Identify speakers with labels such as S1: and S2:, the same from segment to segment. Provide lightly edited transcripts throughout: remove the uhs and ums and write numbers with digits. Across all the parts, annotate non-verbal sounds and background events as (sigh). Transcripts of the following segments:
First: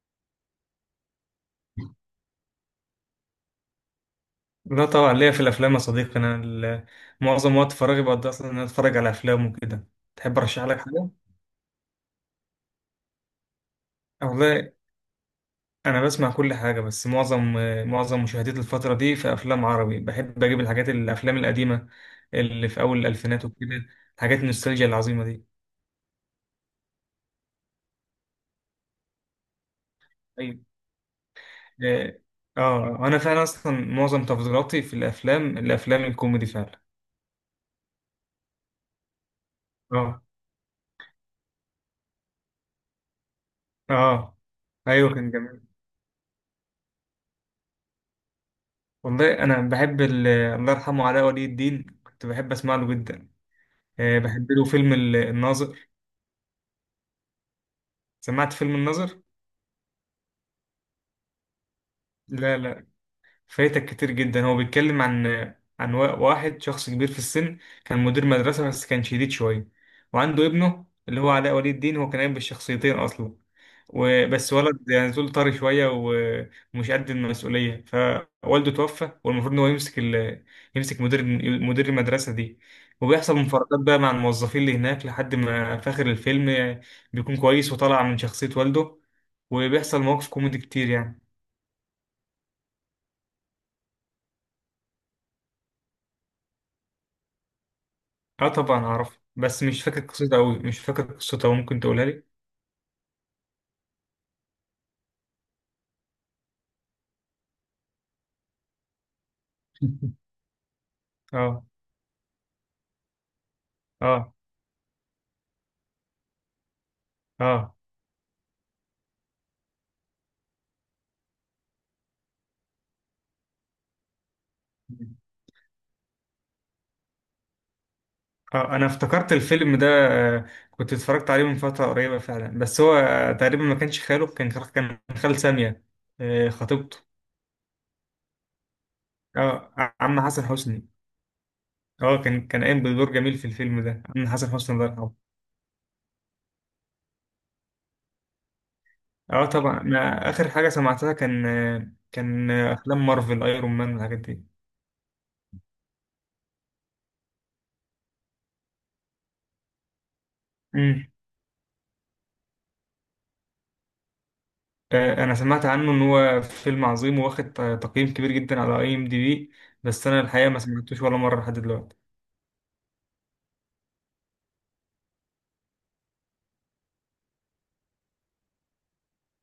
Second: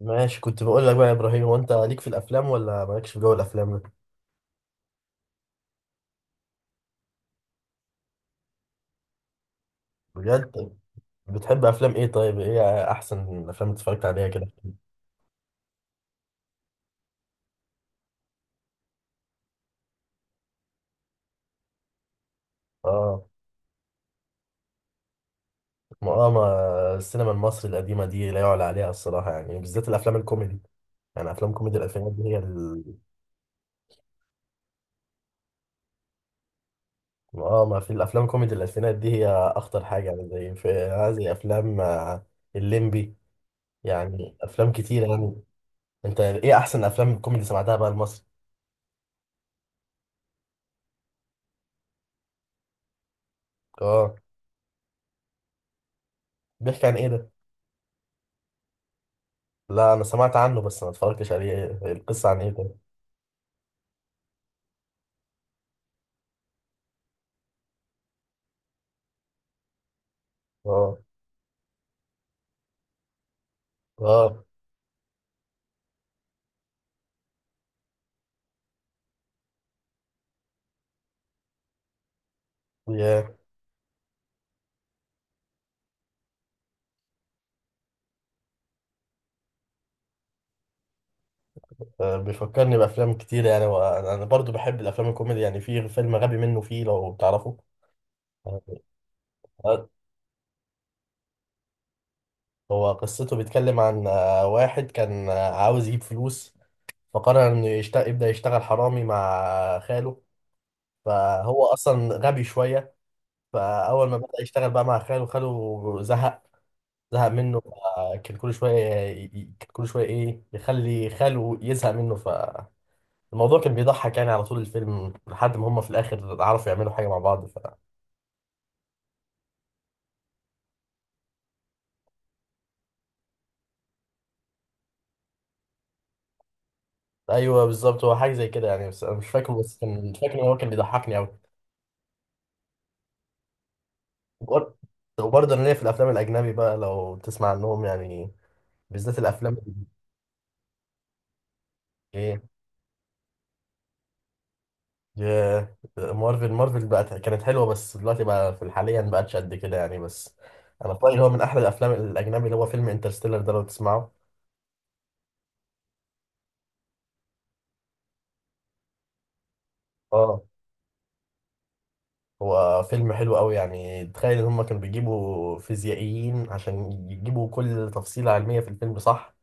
S1: ماشي، كنت بقول لك بقى يا ابراهيم، هو انت ليك في الافلام ولا مالكش في جو الافلام ده؟
S2: لا، طبعا ليا في الافلام يا صديقي. معظم وقت فراغي بقضي اصلا ان انا اتفرج على افلام وكده. تحب ارشح
S1: بجد؟
S2: لك حاجه؟
S1: بتحب افلام ايه؟ طيب ايه احسن الافلام اللي اتفرجت عليها كده؟
S2: والله، انا بسمع كل حاجه بس معظم مشاهدتي الفتره دي في افلام عربي. بحب اجيب الحاجات الافلام القديمه اللي في اول
S1: اه.
S2: الالفينات وكده، حاجات النوستالجيا العظيمه دي.
S1: ما السينما المصري القديمه دي لا يعلى عليها الصراحه، يعني بالذات الافلام
S2: ايوه،
S1: الكوميدي. يعني افلام كوميدي الالفينات
S2: اه.
S1: دي هي.
S2: انا فعلا اصلا معظم تفضيلاتي في الافلام الكوميدي فعلا.
S1: اه، ما في الافلام كوميدي الالفينات دي هي اخطر حاجه،
S2: اه،
S1: يعني زي في هذه افلام الليمبي. يعني
S2: اه،
S1: افلام كتيره
S2: ايوه، كان
S1: يعني.
S2: جميل.
S1: انت ايه احسن افلام كوميدي سمعتها بقى المصري؟
S2: والله، انا بحب الله يرحمه علاء ولي الدين، كنت بحب اسمع له جدا.
S1: اه.
S2: بحب له فيلم الناظر.
S1: بيحكي عن ايه ده؟
S2: سمعت فيلم الناظر؟
S1: لا، انا سمعت عنه بس ما اتفرجتش عليه. القصه عن ايه
S2: لا،
S1: ده؟
S2: لا، فايتك كتير جدا. هو بيتكلم عن واحد شخص كبير في السن، كان مدير مدرسة بس كان شديد شوية، وعنده ابنه
S1: اه،
S2: اللي هو علاء ولي الدين. هو كان قايم بالشخصيتين أصلا.
S1: اه.
S2: وبس ولد يعني زول طري شوية ومش قد المسؤولية، فوالده توفى والمفروض إن هو يمسك مدير المدرسة دي.
S1: ياه.
S2: وبيحصل مفارقات بقى مع الموظفين اللي هناك لحد ما في آخر الفيلم بيكون كويس وطالع من شخصية والده، وبيحصل مواقف كوميدي كتير يعني.
S1: بيفكرني بافلام كتير يعني، وانا أنا برضو بحب الافلام الكوميدي، يعني في فيلم غبي منه فيه لو تعرفه.
S2: اه
S1: آه،
S2: طبعا اعرف بس
S1: آه،
S2: مش فاكر قصته أوي. ممكن تقولها لي؟
S1: هو قصته بيتكلم عن واحد كان عاوز يجيب فلوس، فقرر انه يبدا يشتغل حرامي مع خاله.
S2: (laughs) اه،
S1: فهو اصلا غبي شويه. فاول ما
S2: اه،
S1: بدا يشتغل بقى مع خاله زهق، زهق منه.
S2: اه،
S1: فكان كل شوية ي- ي- كان كل شوية إيه يخلي خاله يزهق منه، فالموضوع كان بيضحك يعني على طول الفيلم لحد ما هما في الآخر عرفوا يعملوا حاجة مع بعض.
S2: اه. انا افتكرت الفيلم ده. آه، كنت اتفرجت عليه من فترة قريبة فعلا، بس هو تقريبا ما كانش خاله، كان خال سامية، خطيبته.
S1: أيوه، بالظبط، هو حاجة زي كده يعني، بس أنا مش فاكره،
S2: اه،
S1: بس كان مش
S2: عم
S1: فاكر إن
S2: حسن
S1: هو كان
S2: حسني.
S1: بيضحكني أوي.
S2: اه، كان قايم بدور جميل في الفيلم ده، عم حسن
S1: وبر-
S2: حسني الله يرحمه.
S1: وبرضه أنا ليا في الأفلام الأجنبي بقى لو تسمع عنهم يعني، بالذات
S2: اه
S1: الأفلام
S2: طبعا،
S1: اللي...
S2: انا اخر حاجة سمعتها كان آه،
S1: إيه؟
S2: كان آه، افلام مارفل ايرون مان والحاجات دي.
S1: ياه، مارفل بقت كانت حلوة، بس دلوقتي بقى في الحاليا بقتش قد كده يعني. بس أنا في رأيي اللي هو من أحلى الأفلام الأجنبي اللي هو فيلم انترستيلر ده، لو تسمعه.
S2: انا سمعت عنه ان هو فيلم عظيم واخد تقييم كبير جدا على IMDb، بس انا
S1: اه،
S2: الحقيقه ما سمعتوش ولا مره لحد دلوقتي.
S1: هو فيلم حلو قوي يعني. تخيل ان هم كانوا بيجيبوا فيزيائيين عشان يجيبوا كل تفصيلة علمية في الفيلم، صح؟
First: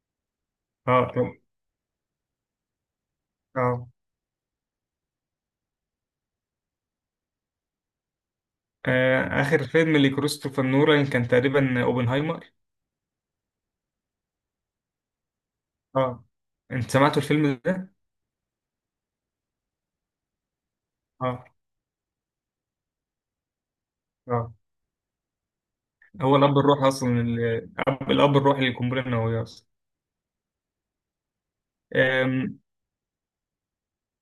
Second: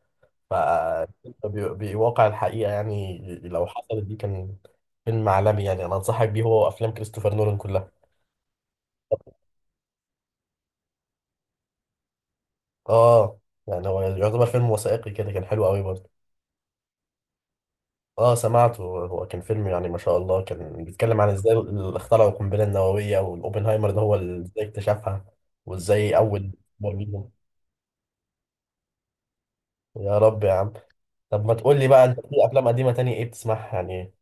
S1: ف
S2: اه، طب،
S1: بيواقع الحقيقة، يعني لو
S2: اه.
S1: حصلت دي كان فيلم عالمي يعني. انا انصحك بيه، هو افلام كريستوفر نولان كلها.
S2: اخر فيلم لكريستوفر نولان كان تقريبا اوبنهايمر.
S1: اه، يعني هو يعتبر فيلم وثائقي كده، كان حلو قوي برضه.
S2: اه، انت سمعتوا الفيلم ده؟
S1: اه، سمعته. هو كان فيلم يعني ما شاء الله، كان بيتكلم عن
S2: اه،
S1: ازاي اخترعوا القنبلة النووية، والاوبنهايمر ده هو
S2: اه.
S1: ازاي اكتشفها. وازاي
S2: هو
S1: اول...
S2: الاب الروحي اصلا،
S1: مين؟
S2: الاب الروحي للقنبله النوويه اصلا.
S1: يا رب يا عم. طب ما تقول لي بقى، انت في
S2: آم،
S1: افلام قديمه تانية ايه بتسمعها يعني؟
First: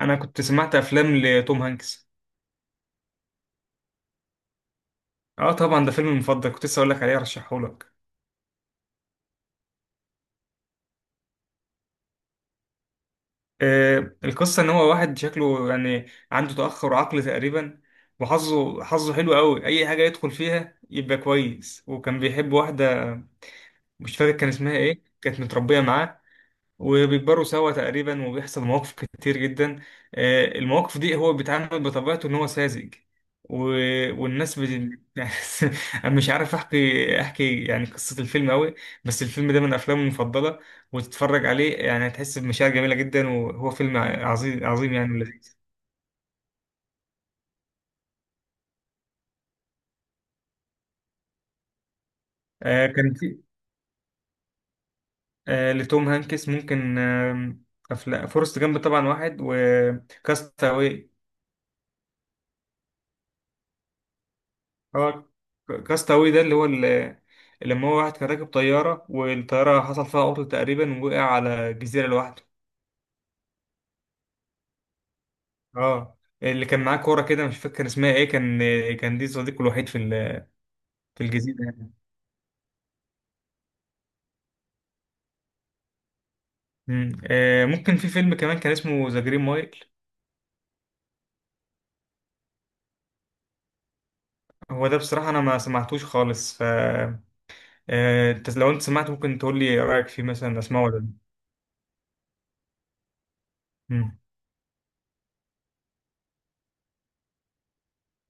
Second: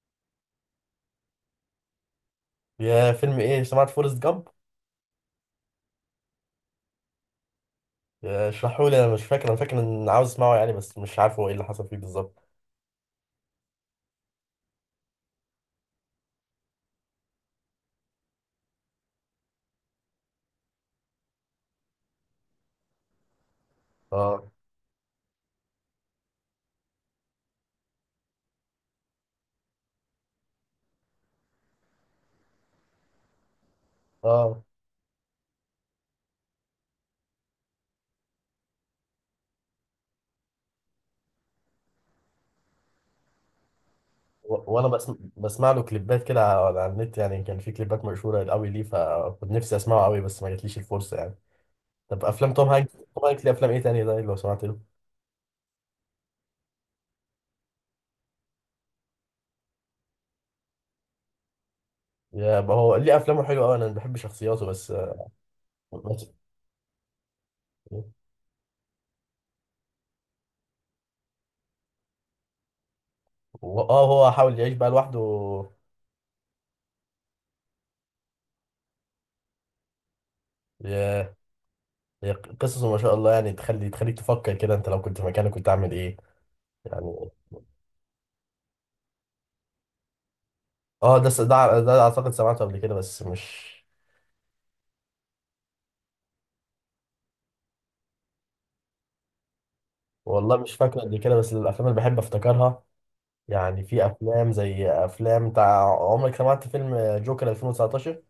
S2: انا كنت سمعت افلام لتوم هانكس.
S1: يا فيلم ايه، سمعت فورست جامب؟
S2: اه طبعا، ده فيلمي المفضل، كنت لسه اقول لك عليه ارشحه لك.
S1: اشرحوا لي، انا مش فاكر. انا فاكر ان عاوز اسمعه يعني، بس مش عارف هو ايه اللي حصل فيه بالظبط.
S2: القصة إن هو واحد شكله يعني عنده تأخر عقلي تقريبا، وحظه حلو قوي. أي حاجة يدخل فيها يبقى كويس، وكان بيحب واحدة، مش فاكر كان
S1: اه،
S2: اسمها إيه، كانت متربية معاه، وبيكبروا سوا تقريبا، وبيحصل مواقف كتير جدا. المواقف دي هو بيتعامل بطبيعته ان هو ساذج و... والناس
S1: اه.
S2: بت... (laughs) يعني، انا مش عارف احكي يعني قصة الفيلم قوي، بس الفيلم ده من افلامي المفضلة، وتتفرج عليه يعني هتحس بمشاعر جميلة جدا، وهو فيلم عظيم
S1: وانا
S2: عظيم يعني ولذيذ.
S1: بسمع له كليبات كده على النت يعني، كان في كليبات مشهوره قوي ليه، فكنت نفسي اسمعه قوي بس ما جاتليش الفرصه يعني. طب افلام توم
S2: آه،
S1: هانكس
S2: كان
S1: توم
S2: في
S1: هانكس ليه افلام ايه تانية ده لو سمعت له؟
S2: آه، لتوم هانكس فورست جامب طبعا واحد، وكاستاوي.
S1: يا ما هو ليه افلامه حلوه قوي، انا بحب شخصياته بس.
S2: هو
S1: بس-
S2: كاستاوي ده اللي لما هو واحد كان راكب طيارة والطيارة حصل فيها عطل تقريبا، ووقع على جزيرة لوحده.
S1: اه، هو حاول يعيش بقى لوحده.
S2: اه، اللي كان معاه كورة كده، مش فاكر كان اسمها ايه، كان دي صديقه الوحيد في الجزيرة يعني.
S1: هي قصصه ما شاء الله يعني، تخليك تفكر كده، انت لو كنت في مكانك كنت عامل ايه يعني؟
S2: ممكن في فيلم كمان كان اسمه ذا جرين مايل.
S1: اه، ده س- ده ده اعتقد سمعته قبل كده بس مش.
S2: هو ده بصراحة أنا ما سمعتوش خالص. ف آه، أنت لو سمعته ممكن تقول لي رأيك فيه،
S1: والله
S2: مثلا
S1: مش
S2: أسمعه ولا
S1: فاكره قبل
S2: لأ.
S1: كده. بس الافلام اللي بحب افتكرها، يعني في
S2: مم.
S1: افلام زي افلام بتاع عمرك، سمعت فيلم جوكر 2019؟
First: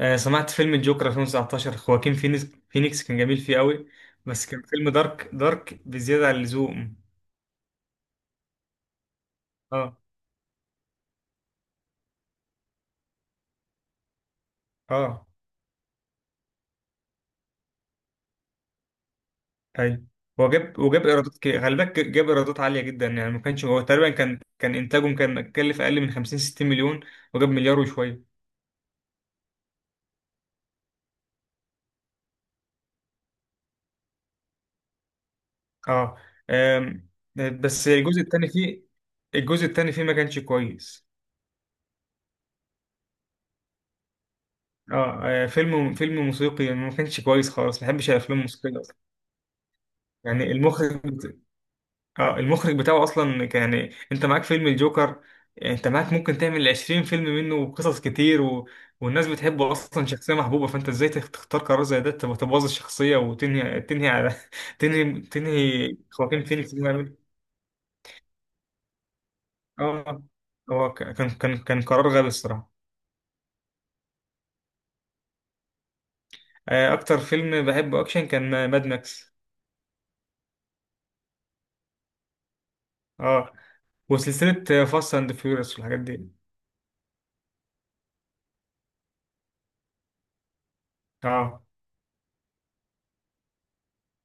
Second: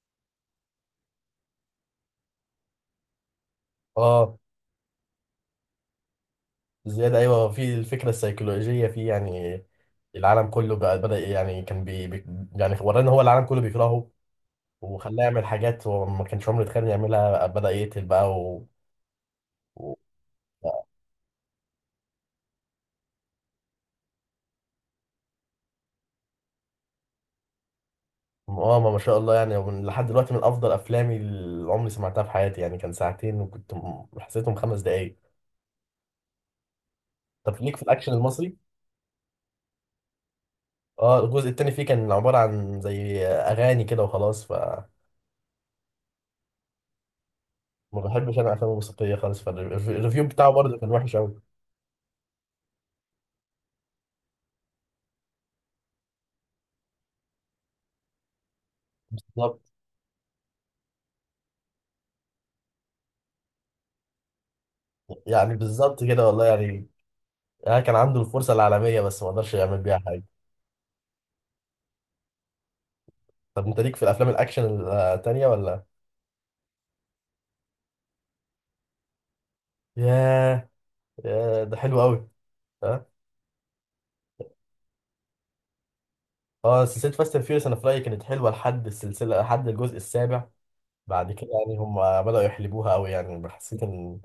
S2: سمعت فيلم الجوكر 2019. خواكين فينيكس كان جميل فيه قوي،
S1: اه،
S2: بس كان فيلم دارك دارك بزيادة عن اللزوم.
S1: زياده. ايوه، في الفكره السيكولوجيه فيه يعني.
S2: اه،
S1: العالم كله بقى بدأ، يعني يعني ورانا، هو العالم كله بيكرهه وخلاه
S2: اه،
S1: يعمل حاجات هو ما كانش عمره يتخيل إنه يعملها، بدأ يقتل بقى.
S2: ايوه. هو جاب وجاب ايرادات كي- خلي بالك، جاب ايرادات عالية جدا يعني. ما كانش هو تقريبا، كان انتاجه كان كلف اقل من 50 60 مليون، وجاب مليار وشوية.
S1: اه، ما شاء الله يعني. لحد دلوقتي من افضل افلامي اللي عمري سمعتها في حياتي يعني. كان ساعتين وكنت حسيتهم 5 دقايق.
S2: اه. آم،
S1: طب ليك في
S2: بس
S1: الاكشن
S2: الجزء الثاني
S1: المصري؟
S2: فيه الجزء الثاني فيه ما كانش كويس.
S1: اه، الجزء التاني فيه كان عباره عن زي اغاني كده وخلاص، ف
S2: اه، فيلم موسيقي يعني، ما كانش كويس خالص، ما
S1: ما
S2: بحبش
S1: بحبش
S2: الافلام
S1: انا الافلام
S2: الموسيقية اصلا.
S1: الموسيقيه خالص، فالريفيو بتاعه
S2: يعني
S1: برضه كان
S2: المخرج
S1: وحش قوي.
S2: اه المخرج بتاعه اصلا، يعني انت معاك فيلم الجوكر، يعني انت معاك ممكن تعمل 20 فيلم منه وقصص كتير. والناس
S1: بالظبط،
S2: بتحبه اصلا، شخصيه محبوبه، فانت ازاي تختار قرار زي ده، تبوظ الشخصيه وتنهي على (laughs) تنهي
S1: يعني
S2: تنهي
S1: بالظبط كده
S2: خواكين
S1: والله
S2: فينيكس إنه
S1: يعني.
S2: يعمل-
S1: كان عنده الفرصه العالميه بس ما قدرش يعمل بيها
S2: اه،
S1: حاجه.
S2: هو، كان قرار غبي الصراحه.
S1: طب انت ليك في الافلام الاكشن التانيه ولا؟
S2: اكتر فيلم بحبه اكشن كان ماد ماكس.
S1: ياه. ياه، ده حلو قوي.
S2: اه، وسلسله فاست اند فيوريوس والحاجات دي.
S1: اه، سلسلة فاست اند فيوريوس انا في رأيي كانت حلوة لحد الجزء السابع. بعد كده
S2: اه.
S1: يعني هم بدأوا يحلبوها قوي، يعني حسيت ان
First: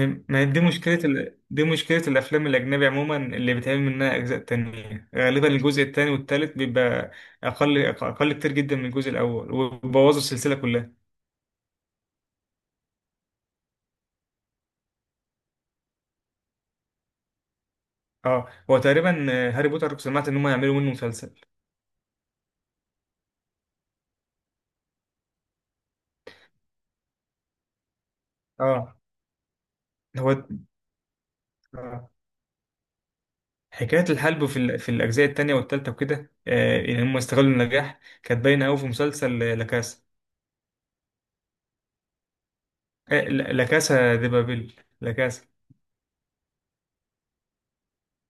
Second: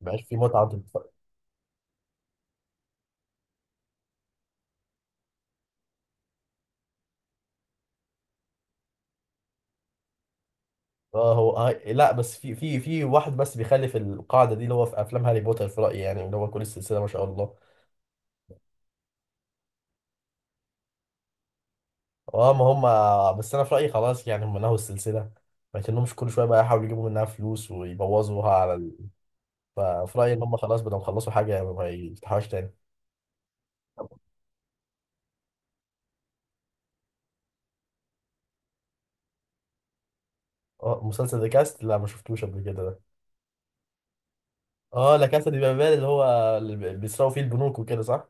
S1: مبقاش في
S2: ما هي دي
S1: متعة
S2: دي مشكلة الأفلام الأجنبي عموما، اللي بيتعمل منها أجزاء تانية غالبا الجزء التاني والتالت بيبقى أقل أقل كتير جدا من الجزء الأول، وبوظوا السلسلة كلها.
S1: اه. هو لا، بس في واحد بس بيخالف القاعدة دي، اللي هو في افلام هاري بوتر في رأيي يعني، اللي هو كل السلسلة ما شاء الله.
S2: اه، هو تقريبا، هاري بوتر سمعت إن هم يعملوا منه مسلسل.
S1: اه، ما هم. بس انا في رأيي خلاص يعني هم نهوا السلسلة، ما يتنهمش كل شوية بقى يحاولوا يجيبوا منها فلوس ويبوظوها على
S2: اه.
S1: ال... ففي رأيي ان
S2: هو
S1: هم خلاص بدهم يخلصوا حاجة ما
S2: آه.
S1: يفتحوهاش تاني.
S2: حكاية في الأجزاء التانية والتالتة وكده، إن هم استغلوا النجاح كانت باينة أوي في مسلسل آه، لا كاسا
S1: مسلسل ذا كاست لا ما شفتوش قبل كده ده.
S2: آه، لا كاسا دي بابل، لا
S1: اه، لا
S2: كاسا.
S1: كاسا دي بابيل، اللي بيسرقوا فيه البنوك وكده، صح؟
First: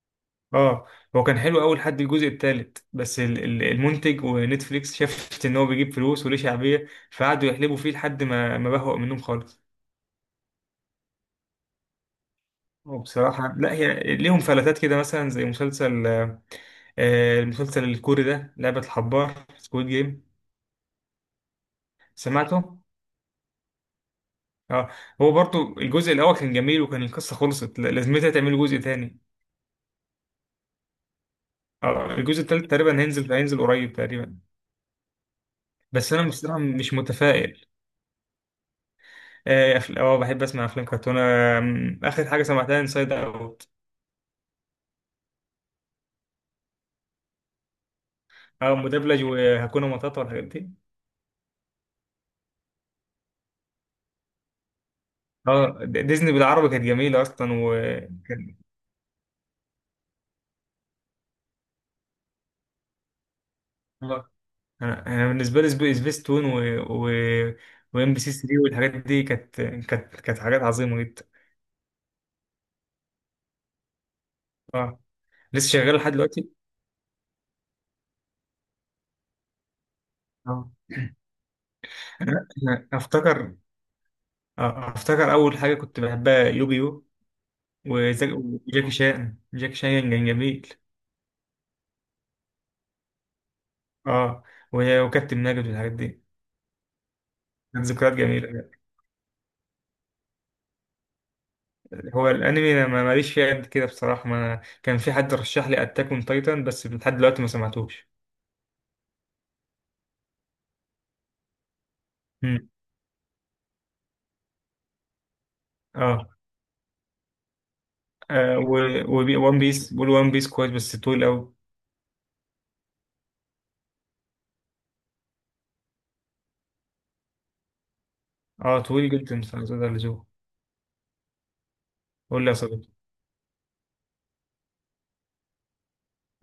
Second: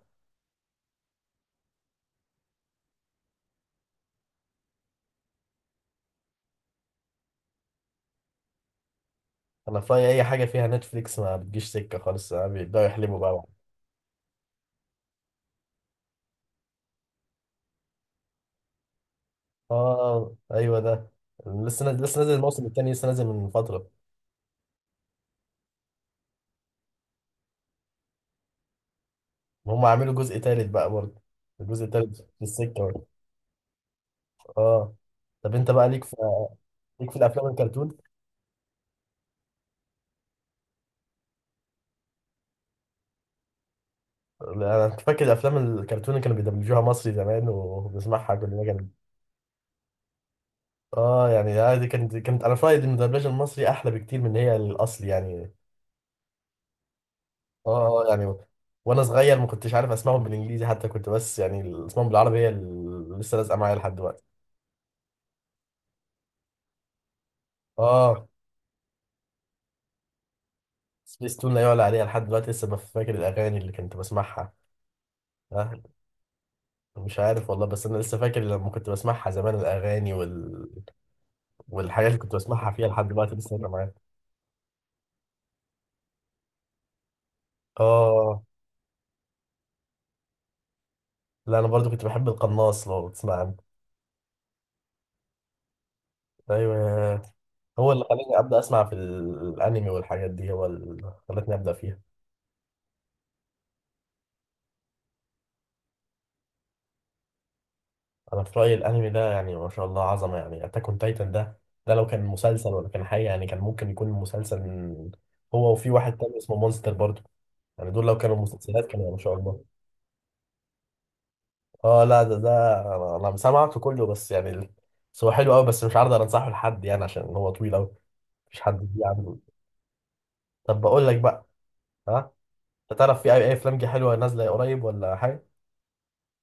S2: اه، هو كان حلو اول حد الجزء التالت، بس المنتج ونتفليكس شافت ان هو بيجيب فلوس وليه شعبيه، فقعدوا يحلبوا فيه لحد ما ما بهوأ منهم خالص.
S1: انا في رأيي اي حاجه فيها نتفليكس ما بتجيش سكه خالص. بيبداوا يحلبوا بقى.
S2: وبصراحه لا، هي ليهم فلتات كده، مثلا زي مسلسل المسلسل الكوري ده، لعبه الحبار، سكويد جيم.
S1: اه، ايوه ده. لسه نازل الموسم
S2: سمعته؟
S1: الثاني لسه نازل من فتره.
S2: اه، هو برضو الجزء الاول كان جميل، وكان القصه خلصت، لازمتها تعملوا جزء تاني.
S1: هم عملوا جزء ثالث بقى برضه. الجزء
S2: اه،
S1: الثالث
S2: الجزء
S1: في
S2: التالت
S1: السكه
S2: تقريبا
S1: برضه.
S2: هينزل قريب تقريبا،
S1: اه. طب انت بقى ليك
S2: بس
S1: في
S2: انا بصراحه مش
S1: ليك في الافلام
S2: متفائل.
S1: الكرتون؟
S2: اه. بحب اسمع افلام كرتون. اخر حاجه سمعتها انسايد اوت.
S1: انا كنت فاكر الافلام الكرتون اللي كانوا بيدبلجوها مصري زمان وبنسمعها كلنا
S2: اه،
S1: كانت...
S2: مدبلج، وهاكونا ماتاتا والحاجات دي.
S1: اه، يعني، دي كانت انا في رأيي إن الدبلجه المصري احلى بكتير من هي الاصلي يعني.
S2: اه، ديزني بالعربي كانت جميله اصلا.
S1: اه، يعني
S2: وكان
S1: وانا صغير ما كنتش عارف اسمعهم بالانجليزي حتى، كنت بس يعني الاسمهم بالعربي هي اللي لسه لازقه معايا لحد دلوقتي.
S2: آه، انا بالنسبه لي، سبيس تون و وام بي
S1: اه،
S2: سي 3 والحاجات دي، كانت حاجات عظيمه جدا.
S1: سبيس تون لا يعلى عليها لحد دلوقتي، لسه فاكر الاغاني اللي كنت بسمعها.
S2: اه، لسه
S1: آه،
S2: شغال لحد دلوقتي.
S1: مش عارف والله، بس انا لسه فاكر لما كنت بسمعها زمان الاغاني.
S2: اه.
S1: والحاجات اللي كنت
S2: أنا-
S1: بسمعها فيها
S2: أنا
S1: لحد دلوقتي لسه
S2: افتكر،
S1: فاكرة معايا.
S2: افتكر اول حاجه كنت بحبها يوجيو،
S1: اه،
S2: وجاكي شان، جاكي شان كان جميل.
S1: لا انا برضو كنت بحب القناص لو بتسمع عنه.
S2: اه، وكابتن ماجد والحاجات دي،
S1: ايوه،
S2: كانت
S1: هو اللي
S2: ذكريات
S1: خلاني ابدا
S2: جميلة.
S1: اسمع في الانمي والحاجات دي، هو اللي خلتني ابدا فيها.
S2: هو الأنمي أنا ماليش فيه قد كده بصراحة. ما أنا كان في حد رشح لي أتاك أون تايتن، بس لحد دلوقتي ما سمعتوش.
S1: انا في رايي الانمي ده يعني ما شاء الله عظمه يعني، اتاك اون تايتن ده، ده لو كان مسلسل
S2: مم.
S1: ولا كان حاجه يعني، كان ممكن يكون مسلسل. هو وفي واحد
S2: آه,
S1: تاني اسمه مونستر برضه. يعني دول لو كانوا
S2: آه
S1: مسلسلات كانوا ما شاء
S2: وون
S1: الله.
S2: بيس بقول وان بيس كويس بس طويل أوي.
S1: اه، لا، ده أنا سمعته كله، بس يعني بس هو حلو قوي، بس مش عارض انصحه لحد يعني عشان هو طويل قوي. مش حد
S2: آه،
S1: بيه
S2: طويل
S1: عنده.
S2: جدا، فزاد عن اللزوم.
S1: طب بقول لك بقى. ها.
S2: قول لي يا
S1: انت
S2: صديقي.
S1: تعرف في أي افلام جه حلوه نازله قريب ولا حاجه؟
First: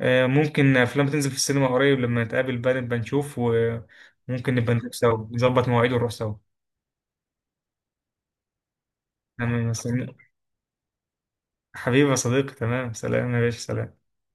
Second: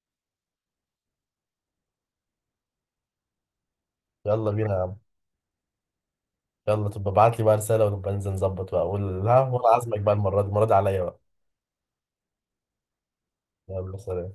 S2: ممكن أفلام تنزل في السينما قريب، لما نتقابل بقى نبقى نشوف،
S1: يلا
S2: وممكن
S1: بينا
S2: نبقى
S1: يا
S2: نروح
S1: عم.
S2: سوا، نظبط مواعيد ونروح سوا.
S1: يلا تبقى ابعت لي بقى رساله ونبقى ننزل نظبط بقى، اقول ها،
S2: أنا
S1: وانا عازمك بقى،
S2: مستني.
S1: المره دي، المره دي عليا بقى.
S2: حبيبي يا صديقي، تمام، سلام يا باشا،
S1: يلا
S2: سلام.
S1: سلام.